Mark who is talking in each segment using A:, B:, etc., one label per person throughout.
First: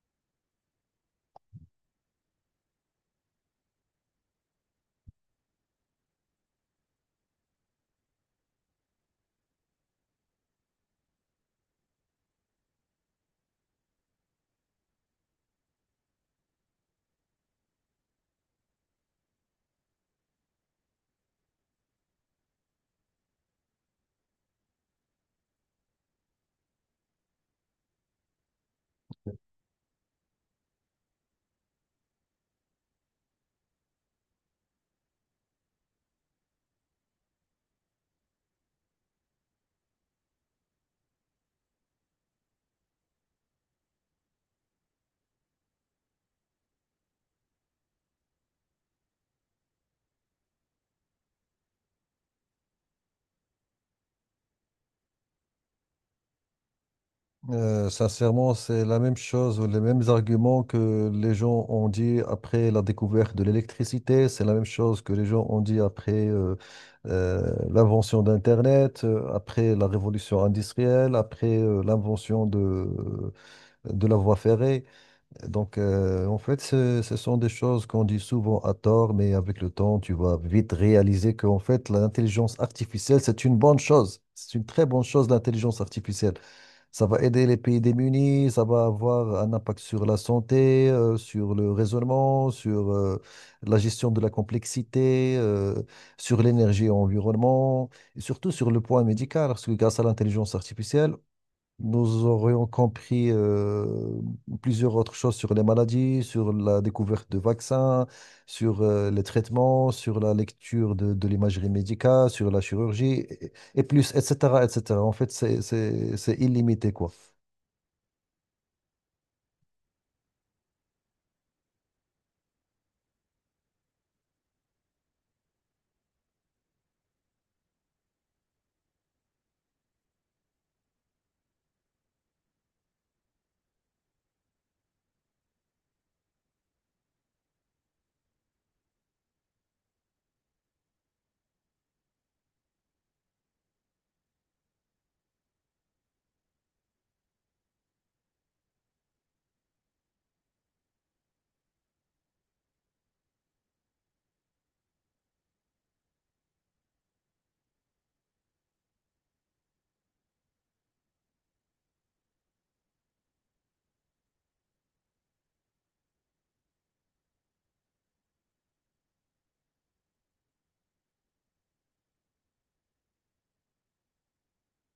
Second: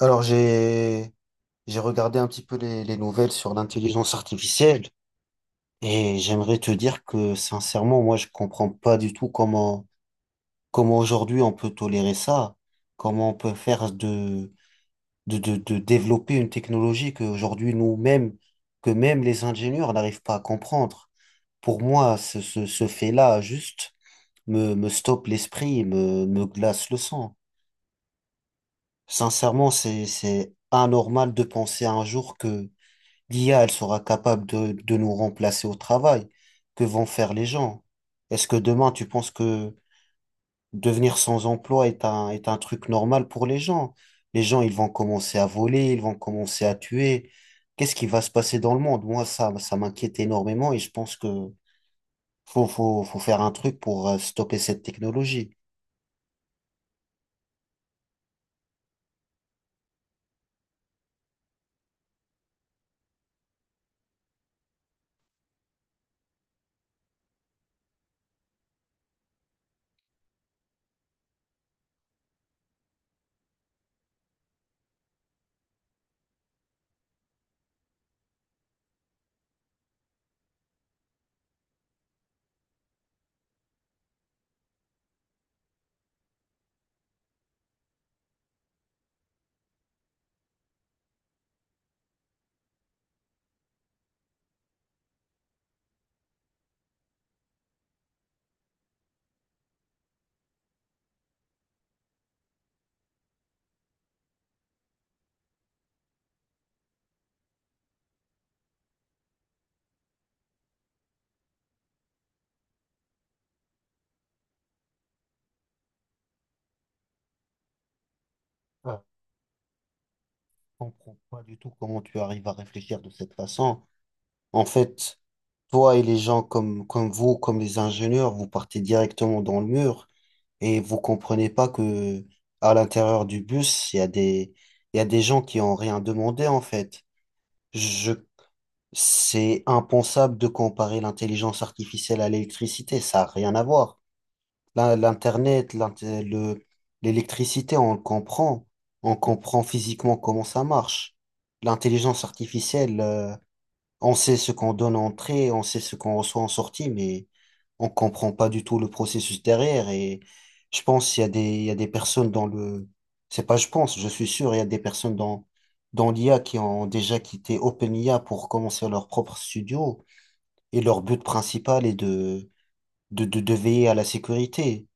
A: Alors j'ai regardé un petit peu les nouvelles sur l'intelligence artificielle et j'aimerais te dire que sincèrement moi je comprends pas du tout comment aujourd'hui on peut tolérer ça, comment on peut faire de développer une technologie que aujourd'hui nous-mêmes que même les ingénieurs n'arrivent pas à comprendre. Pour moi ce fait-là juste me stoppe l'esprit, me glace le sang. Sincèrement c'est anormal de penser un jour que l'IA, elle sera capable de nous remplacer au travail. Que vont faire les gens? Est-ce que demain, tu penses que devenir sans emploi est un truc normal pour les gens? Les gens, ils vont commencer à voler, ils vont commencer à tuer. Qu'est-ce qui va se passer dans le monde? Moi, ça m'inquiète énormément et je pense que faut faire un truc pour stopper cette technologie.
B: Sincèrement, c'est la même chose, les mêmes arguments que les gens ont dit après la découverte de l'électricité, c'est la même chose que les gens ont dit après euh, l'invention d'Internet, après la révolution industrielle, après l'invention de la voie ferrée. Donc, en fait, ce sont des choses qu'on dit souvent à tort, mais avec le temps, tu vas vite réaliser qu'en fait, l'intelligence artificielle, c'est une bonne chose. C'est une très bonne chose, l'intelligence artificielle. Ça va aider les pays démunis, ça va avoir un impact sur la santé, sur le raisonnement, sur la gestion de la complexité, sur l'énergie et l'environnement, et surtout sur le point médical, parce que grâce à l'intelligence artificielle, nous aurions compris plusieurs autres choses sur les maladies, sur la découverte de vaccins, sur les traitements, sur la lecture de l'imagerie médicale, sur la chirurgie, et plus, etc., etc. En fait, c'est illimité, quoi.
A: Ah, Je comprends pas du tout comment tu arrives à réfléchir de cette façon. En fait, toi et les gens comme vous, comme les ingénieurs, vous partez directement dans le mur et vous comprenez pas que à l'intérieur du bus, il y a des gens qui ont rien demandé, en fait. Je, c'est impensable de comparer l'intelligence artificielle à l'électricité. Ça n'a rien à voir. Là, l'Internet, l'électricité, on le comprend. On comprend physiquement comment ça marche. L'intelligence artificielle, on sait ce qu'on donne en entrée, on sait ce qu'on reçoit en sortie, mais on comprend pas du tout le processus derrière. Et je pense qu'il y a des, il y a des personnes c'est pas je pense, je suis sûr, il y a des personnes dans l'IA qui ont déjà quitté OpenIA pour commencer leur propre studio. Et leur but principal est de veiller à la sécurité.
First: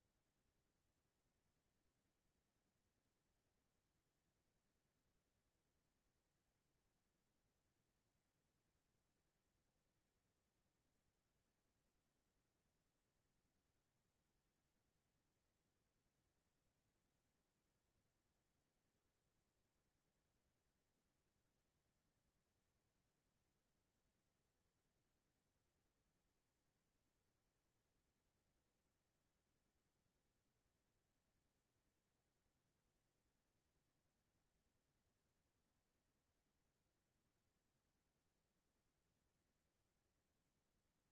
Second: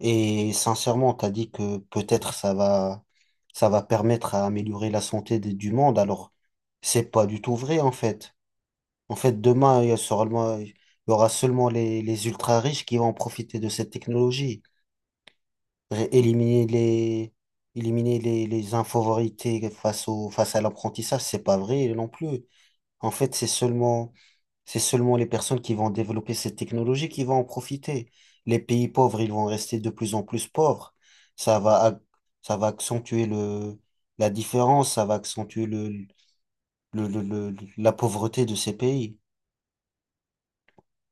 A: Et sincèrement, t'as dit que peut-être ça va permettre à améliorer la santé du monde. Alors, c'est pas du tout vrai, en fait. En fait, demain, il y aura seulement les ultra-riches qui vont profiter de cette technologie. Éliminer éliminer les infavorités face face à l'apprentissage, c'est pas vrai non plus. En fait, c'est seulement les personnes qui vont développer cette technologie qui vont en profiter. Les pays pauvres, ils vont rester de plus en plus pauvres. Ça va, ac- Ça va accentuer la différence, ça va accentuer le, le- la pauvreté de ces pays.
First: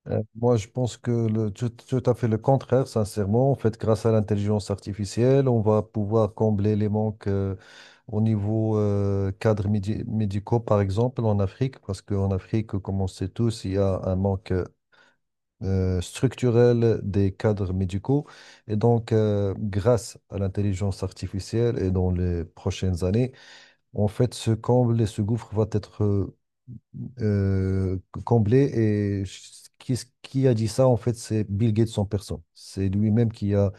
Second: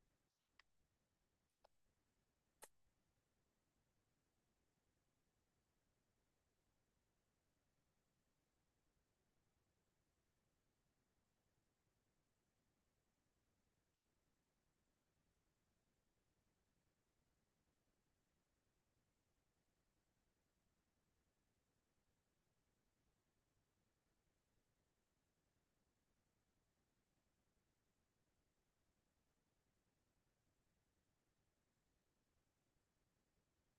B: Moi, je pense que tout, tout à fait le contraire, sincèrement. En fait, grâce à l'intelligence artificielle, on va pouvoir combler les manques. Au niveau cadres médicaux, par exemple, en Afrique, parce qu'en Afrique, comme on sait tous, il y a un manque structurel des cadres médicaux. Et donc, grâce à l'intelligence artificielle et dans les prochaines années, en fait, ce comble et ce gouffre va être euh, comblé. Et ch- qui a dit ça, en fait, c'est Bill Gates en personne. C'est lui-même qui a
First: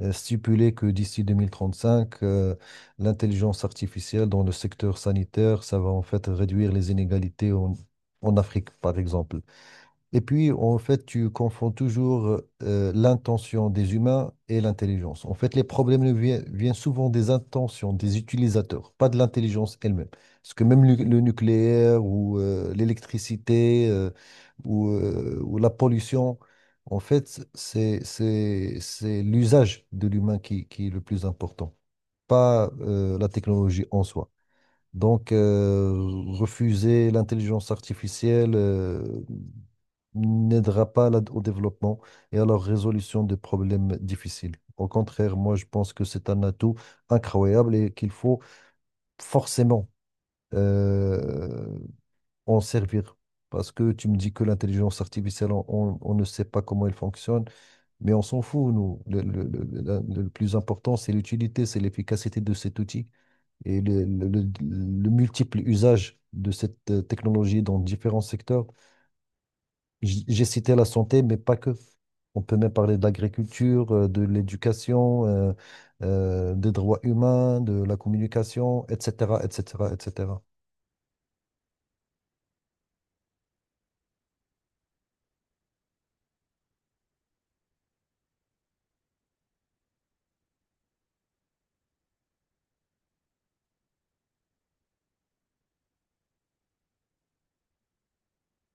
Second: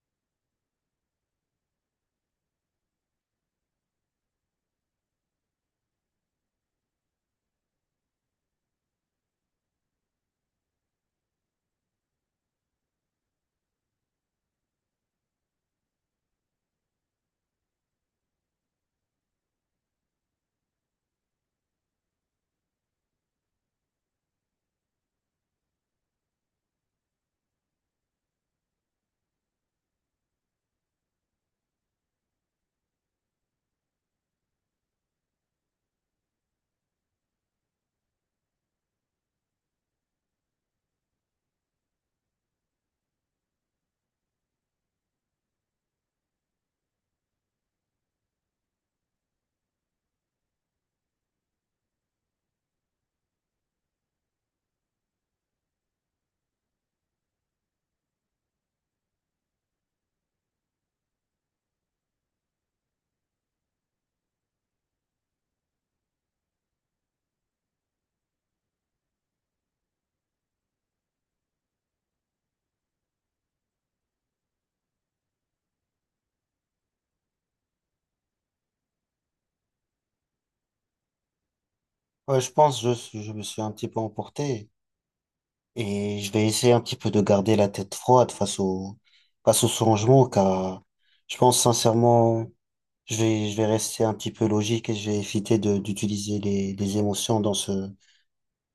B: stipulé que d'ici 2035, l'intelligence artificielle dans le secteur sanitaire, ça va en fait réduire les inégalités en, en Afrique, par exemple. Et puis, en fait, tu confonds toujours l'intention des humains et l'intelligence. En fait, les problèmes ne viennent souvent des intentions des utilisateurs, pas de l'intelligence elle-même. Parce que même le nucléaire ou l'électricité ou la pollution, en fait, c'est l'usage de l'humain qui est le plus important, pas la technologie en soi. Donc, refuser l'intelligence artificielle. N'aidera pas au développement et à la résolution des problèmes difficiles. Au contraire, moi, je pense que c'est un atout incroyable et qu'il faut forcément euh, en servir. Parce que tu me dis que l'intelligence artificielle, on ne sait pas comment elle fonctionne, mais on s'en fout, nous. Le plus important, c'est l'utilité, c'est l'efficacité de cet outil et le multiple usage de cette technologie dans différents secteurs. J'ai cité la santé, mais pas que. On peut même parler de l'agriculture, de l'éducation, des droits humains, de la communication, etc., etc., etc.
A: Ouais, je pense, je me suis un petit peu emporté et je vais essayer un petit peu de garder la tête froide face au changement car je pense sincèrement, je vais rester un petit peu logique et je vais éviter d'utiliser les émotions dans ce,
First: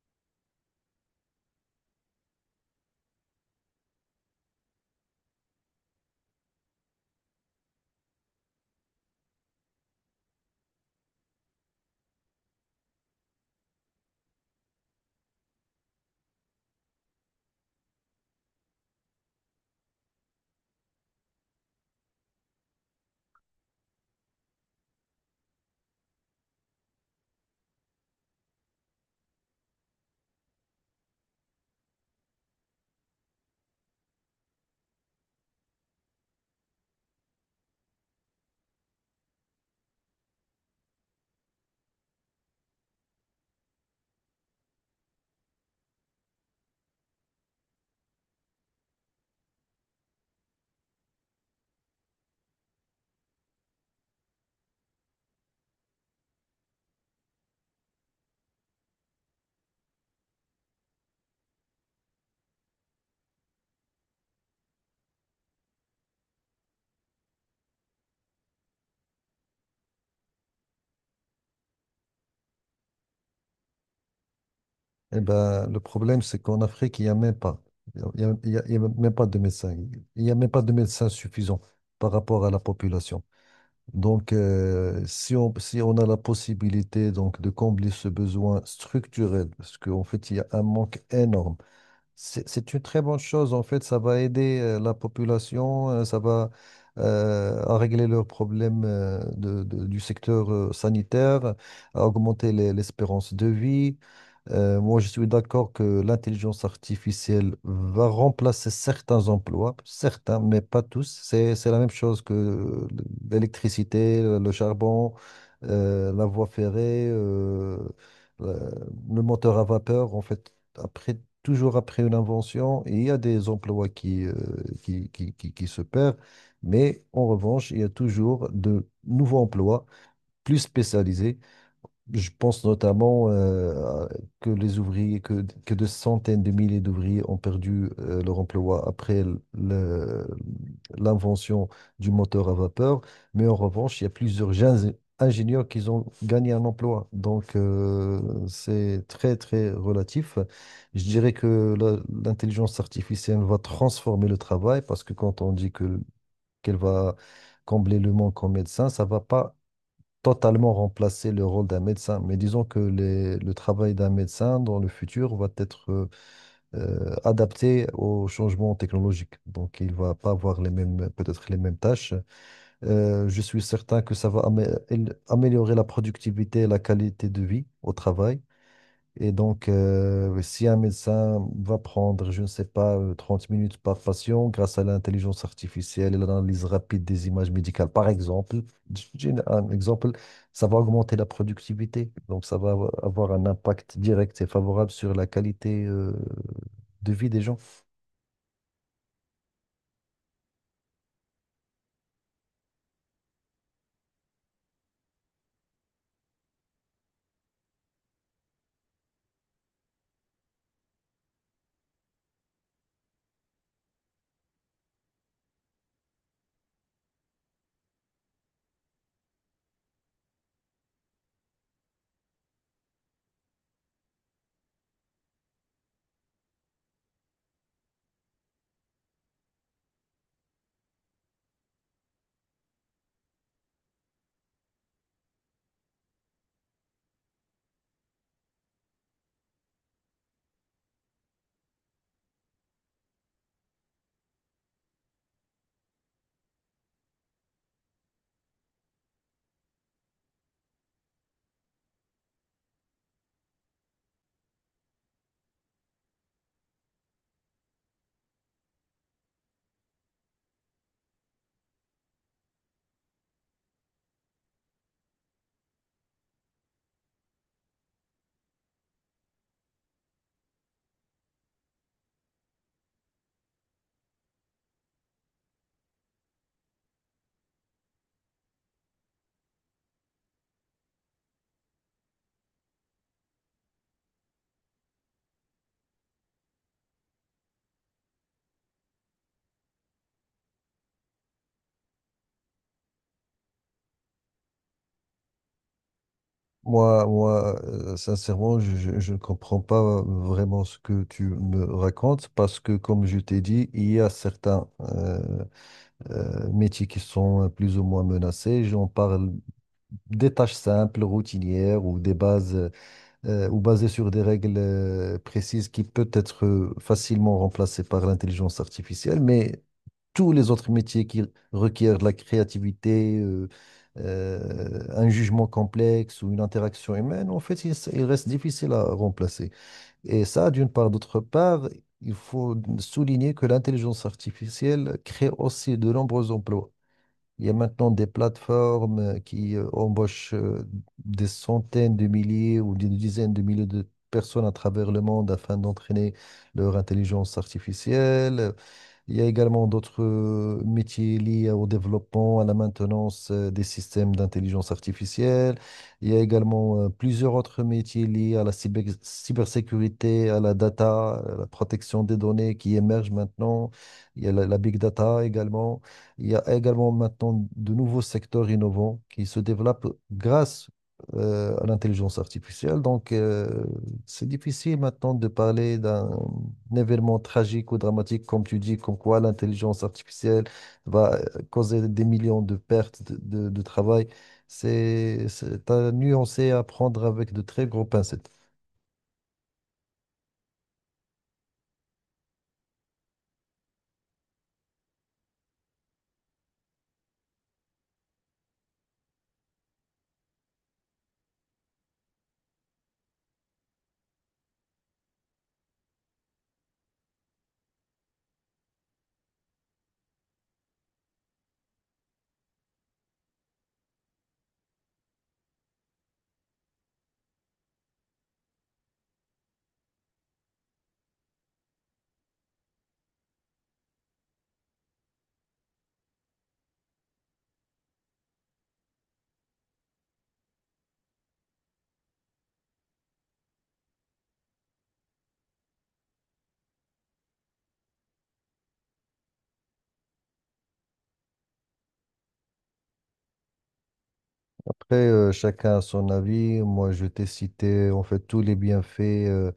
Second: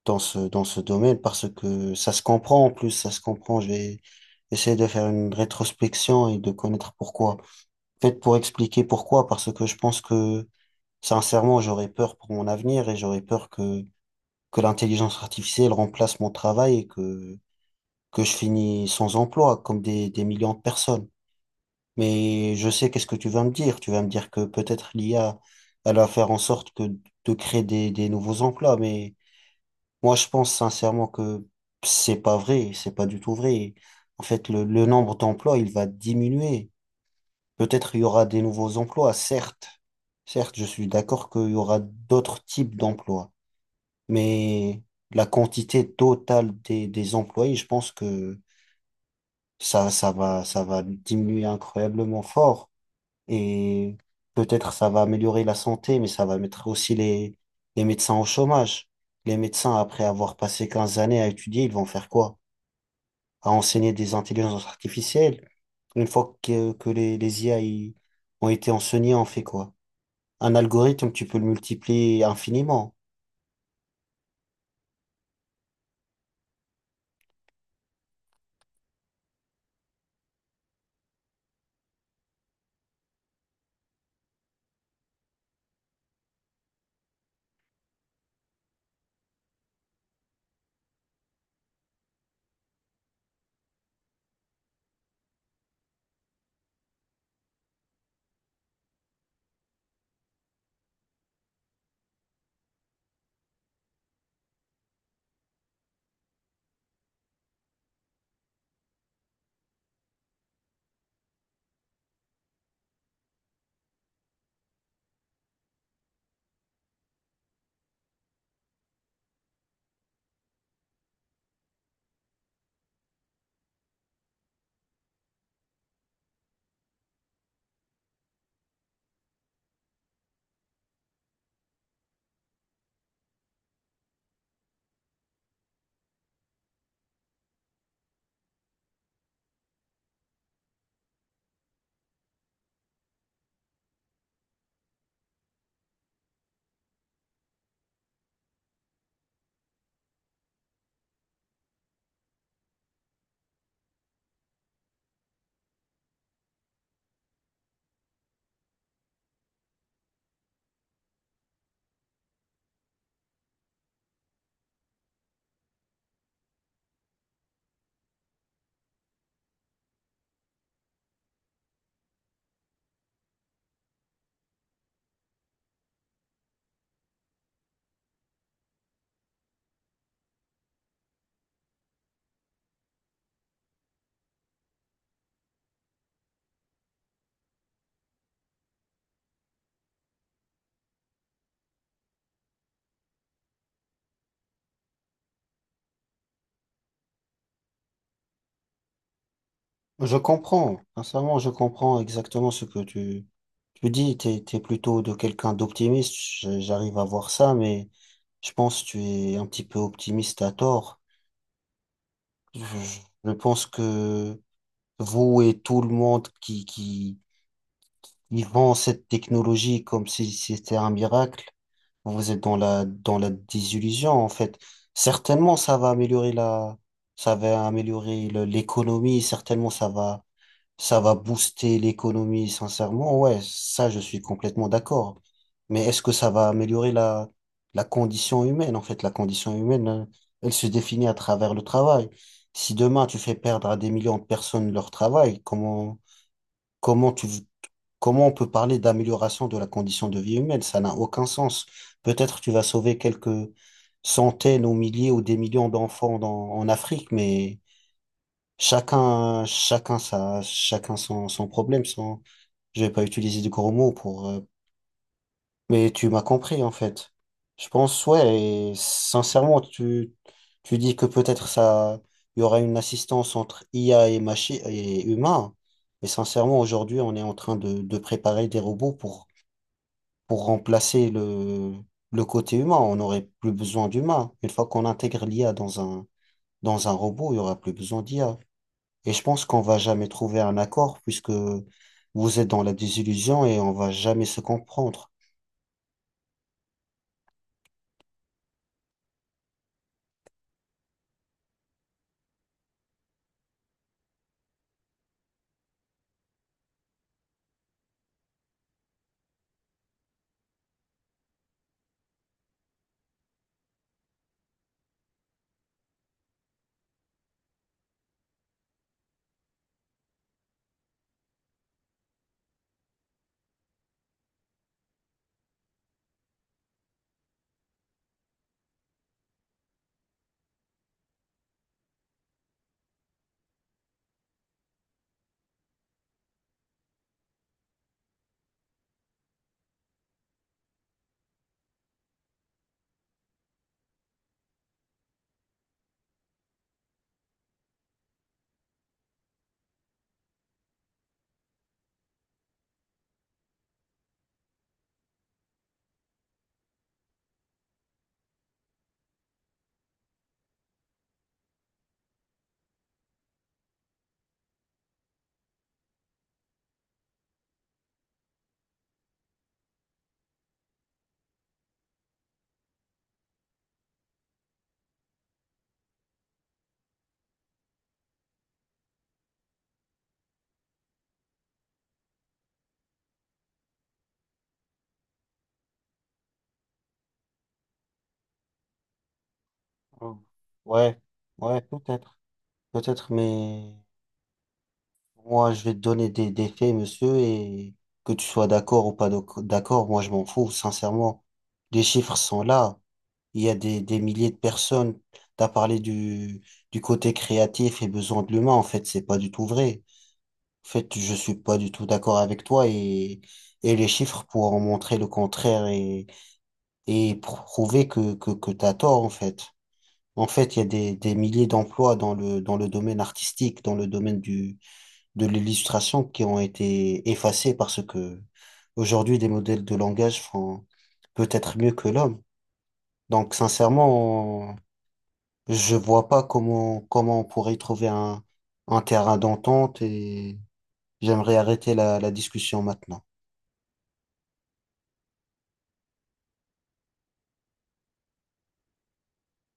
A: dans ce, dans ce domaine parce que ça se comprend en plus, ça se comprend. Je vais essayer de faire une rétrospection et de connaître pourquoi. Peut-être pour expliquer pourquoi, parce que je pense que sincèrement, j'aurais peur pour mon avenir et j'aurais peur que l'intelligence artificielle remplace mon travail et que je finis sans emploi comme des millions de personnes. Mais je sais qu'est-ce que tu vas me dire. Tu vas me dire que peut-être l'IA, elle va faire en sorte que de créer des nouveaux emplois, mais moi, je pense sincèrement que c'est pas vrai, c'est pas du tout vrai. En fait, le nombre d'emplois, il va diminuer. Peut-être il y aura des nouveaux emplois, certes. Certes, je suis d'accord qu'il y aura d'autres types d'emplois, mais la quantité totale des employés, je pense que ça va diminuer incroyablement fort. Et peut-être ça va améliorer la santé, mais ça va mettre aussi les médecins au chômage. Les médecins, après avoir passé 15 années à étudier, ils vont faire quoi? À enseigner des intelligences artificielles. Une fois que les IA ont été enseignés, on fait quoi? Un algorithme, tu peux le multiplier infiniment.
B: Eh ben, le problème, c'est qu'en Afrique, il n'y a même pas, il y a même pas de médecins. Il n'y a même pas de médecins suffisants par rapport à la population. Donc, si on, si on a la possibilité donc de combler ce besoin structurel, parce qu'en fait, il y a un manque énorme. C'est une très bonne chose. En fait, ça va aider la population, ça va à régler leurs problèmes du secteur sanitaire, à augmenter l'espérance de vie. Moi, je suis d'accord que l'intelligence artificielle va remplacer certains emplois, certains, mais pas tous. C'est la même chose que l'électricité, le charbon, la voie ferrée, la- le moteur à vapeur. En fait, après, toujours après une invention, il y a des emplois qui se perdent, mais en revanche, il y a toujours de nouveaux emplois plus spécialisés. Je pense notamment que les ouvriers, que des centaines de milliers d'ouvriers ont perdu leur emploi après l'invention du moteur à vapeur. Mais en revanche, il y a ingénieurs qui ont gagné un emploi. Donc, c'est très, très relatif. Je dirais que l'intelligence artificielle va transformer le travail parce que quand on dit qu'elle va combler le manque en médecins, ça va pas totalement remplacer le rôle d'un médecin. Mais disons que le travail d'un médecin dans le futur va être adapté aux changements technologiques. Donc, il va pas avoir les mêmes, peut-être les mêmes tâches. Je suis certain que ça va améliorer la productivité et la qualité de vie au travail. Et donc, si un médecin va prendre, je ne sais pas, 30 minutes par patient grâce à l'intelligence artificielle et l'analyse rapide des images médicales, par exemple, j'ai un exemple, ça va augmenter la productivité. Donc, ça va avoir un impact direct et favorable sur la qualité, de vie des gens.
A: Je comprends, sincèrement, je comprends exactement ce que tu dis. T'es plutôt de quelqu'un d'optimiste, j'arrive à voir ça, mais je pense que tu es un petit peu optimiste à tort. Je, je pense que vous et tout le monde qui vend cette technologie comme si c'était un miracle, vous êtes dans la désillusion, en fait. Certainement, ça va améliorer l'économie, certainement, ça va booster l'économie, sincèrement, ouais, ça, je suis complètement d'accord. Mais est-ce que ça va améliorer la, la condition humaine? En fait, la condition humaine, elle se définit à travers le travail. Si demain, tu fais perdre à des millions de personnes leur travail, comment tu, comment on peut parler d'amélioration de la condition de vie humaine? Ça n'a aucun sens. Peut-être tu vas sauver quelques centaines ou milliers ou des millions d'enfants en Afrique, mais chacun son problème, je j'ai pas utilisé de gros mots pour, mais tu m'as compris en fait. Je pense, ouais, et sincèrement, tu dis que peut-être ça, il y aura une assistance entre IA et machi et humain. Mais sincèrement, aujourd'hui, on est en train de préparer des robots pour remplacer le côté humain. On n'aurait plus besoin d'humain. Une fois qu'on intègre l'IA dans un robot, il y aura plus besoin d'IA. Et je pense qu'on va jamais trouver un accord puisque vous êtes dans la désillusion et on va jamais se comprendre.
B: Moi, sincèrement, je ne comprends pas vraiment ce que tu me racontes parce que, comme je t'ai dit, il y a certains métiers qui sont plus ou moins menacés. J'en parle des tâches simples, routinières ou des bases ou basées sur des règles précises qui peut être facilement remplacées par l'intelligence artificielle, mais tous les autres métiers qui requièrent de la créativité, un jugement complexe ou une interaction humaine, en fait, ils restent difficiles à remplacer. Et ça, d'une part. D'autre part, il faut souligner que l'intelligence artificielle crée aussi de nombreux emplois. Il y a maintenant des plateformes qui embauchent des centaines de milliers ou des dizaines de milliers de personnes à travers le monde afin d'entraîner leur intelligence artificielle. Il y a également d'autres métiers liés au développement, à la maintenance des systèmes d'intelligence artificielle. Il y a également plusieurs autres métiers liés à la cybersécurité, à la data, à la protection des données qui émergent maintenant. Il y a la big data également. Il y a également maintenant de nouveaux secteurs innovants qui se développent grâce à l'intelligence artificielle. Donc, c'est difficile maintenant de parler d'un un événement tragique ou dramatique, comme tu dis, comme quoi l'intelligence artificielle va causer des millions de pertes de travail, c'est à nuancer, à prendre avec de très gros pincettes.
A: Hmm. Ouais, ouais, peut-être, mais moi, je vais te donner des faits, monsieur, et que tu sois d'accord ou pas doc- d'accord, moi, je m'en fous, sincèrement. Les chiffres sont là. Il y a des milliers de personnes. T'as parlé du côté créatif et besoin de l'humain. En fait, c'est pas du tout vrai. En fait, je suis pas du tout d'accord avec toi et les chiffres pour en montrer le contraire et prouver que t'as tort, en fait. En fait, il y a des milliers d'emplois dans le domaine artistique, dans le domaine du, de l'illustration qui ont été effacés parce que aujourd'hui, des modèles de langage font peut-être mieux que l'homme. Donc, sincèrement, je vois pas comment on pourrait trouver un terrain d'entente et j'aimerais arrêter la discussion maintenant.
B: Après, chacun a son avis. Moi, je t'ai cité en fait tous les bienfaits euh,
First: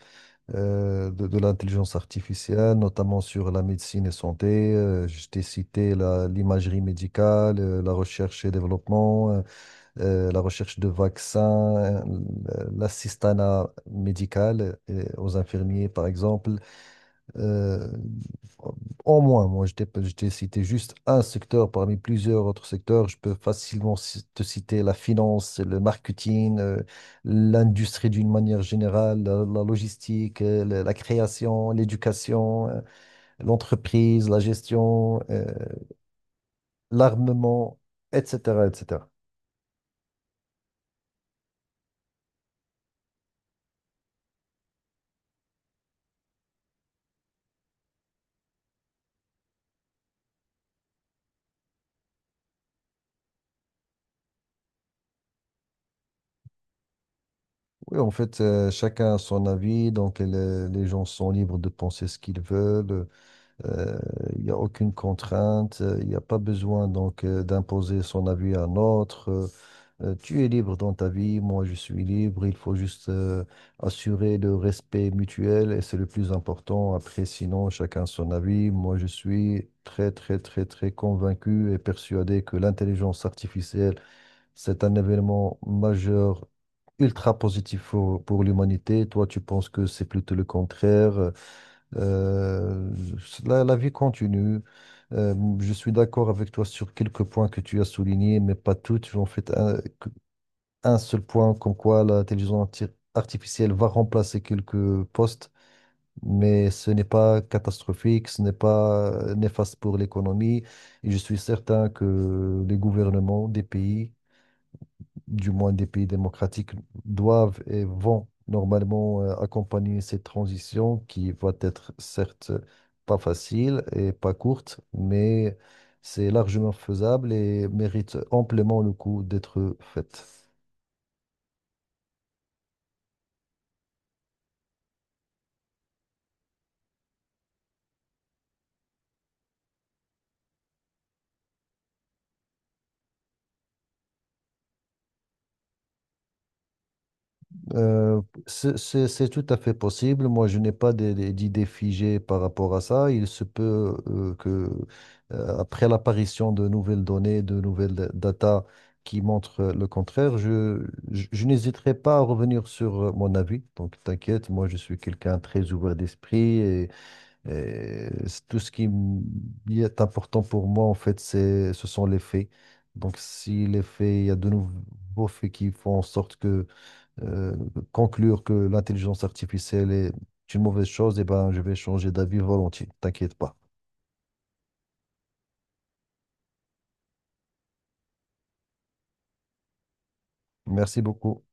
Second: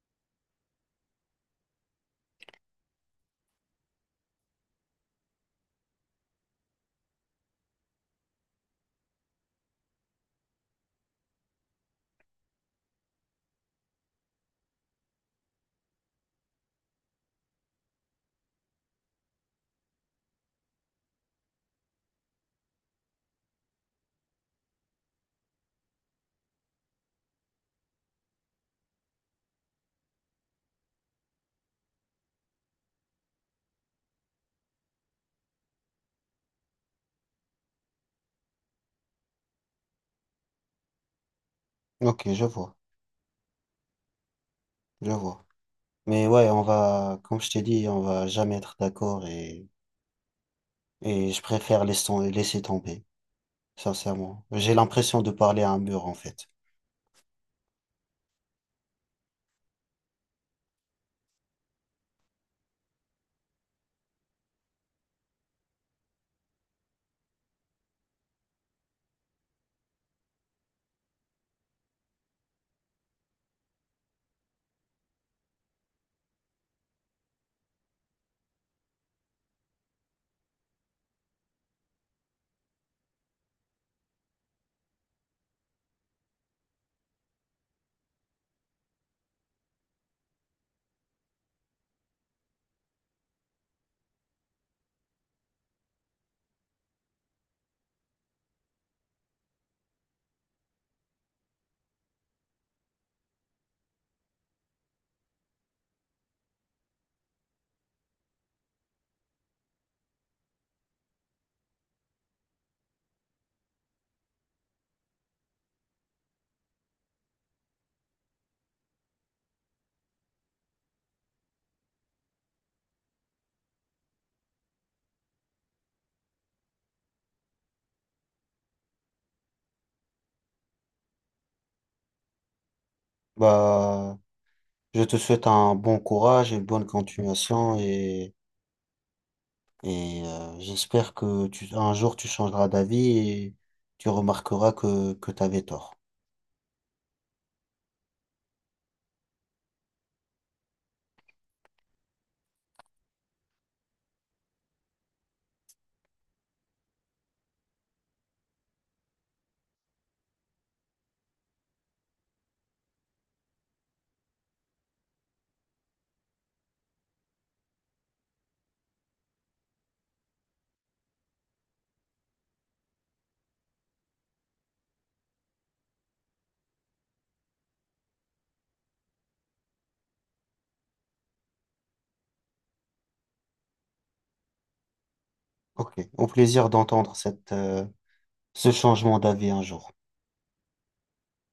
B: de l'intelligence artificielle, notamment sur la médecine et santé. Je t'ai cité l'imagerie médicale, la recherche et développement, la recherche de vaccins, l'assistanat médical aux infirmiers, par exemple. Euh, Au moins, moi, je t'ai cité juste un secteur parmi plusieurs autres secteurs. Je peux facilement te citer la finance, le marketing, l'industrie d'une manière générale, la logistique, la création, l'éducation, l'entreprise, la gestion. L'armement, etc., etc.
A: Ok, je vois, je vois. Mais ouais, on va, comme je t'ai dit, on va jamais être d'accord et je préfère laisser, laisser tomber. Sincèrement. J'ai l'impression de parler à un mur, en fait.
B: Oui, en fait, chacun a son avis, donc les gens sont libres de penser ce qu'ils veulent. euh, Il n'y a aucune contrainte, il n'y a pas besoin donc d'imposer son avis à un autre. Tu es libre dans ta vie, moi je suis libre, il faut juste assurer le respect mutuel et c'est le plus important. Après, sinon, chacun son avis. Moi je suis très, très, très, très convaincu et persuadé que l'intelligence artificielle, c'est un événement majeur, ultra positif pour l'humanité. Toi, tu penses que c'est plutôt le contraire. Euh, la vie continue. Euh, je suis d'accord avec toi sur quelques points que tu as soulignés, mais pas toutes. En fait, un seul point comme quoi la télévision artificielle va remplacer quelques postes, mais ce n'est pas catastrophique, ce n'est pas néfaste pour l'économie. Et je suis certain que les gouvernements des pays, du moins des pays démocratiques, doivent et vont normalement accompagner cette transition qui va être certes pas facile et pas courte, mais c'est largement faisable et mérite amplement le coup d'être faite.
A: Bah, je te souhaite un bon courage, une bonne continuation et j'espère que un jour tu changeras d'avis et tu remarqueras que tu avais tort.
B: Euh, c'est tout à fait possible. Moi, je n'ai pas d'idée figée par rapport à ça. Il se peut après l'apparition de nouvelles données, de nouvelles data qui montrent le contraire, je n'hésiterai pas à revenir sur mon avis. Donc, t'inquiète, moi, je suis quelqu'un très ouvert d'esprit, et c'est tout ce qui y est important pour moi, en fait, ce sont les faits. Donc, si les faits, il y a de nouveaux faits qui font en sorte que euh, conclure que l'intelligence artificielle est une mauvaise chose, eh ben, je vais changer d'avis volontiers. T'inquiète pas.
A: Ok, au plaisir d'entendre cette, ce changement d'avis un jour.
B: Merci beaucoup.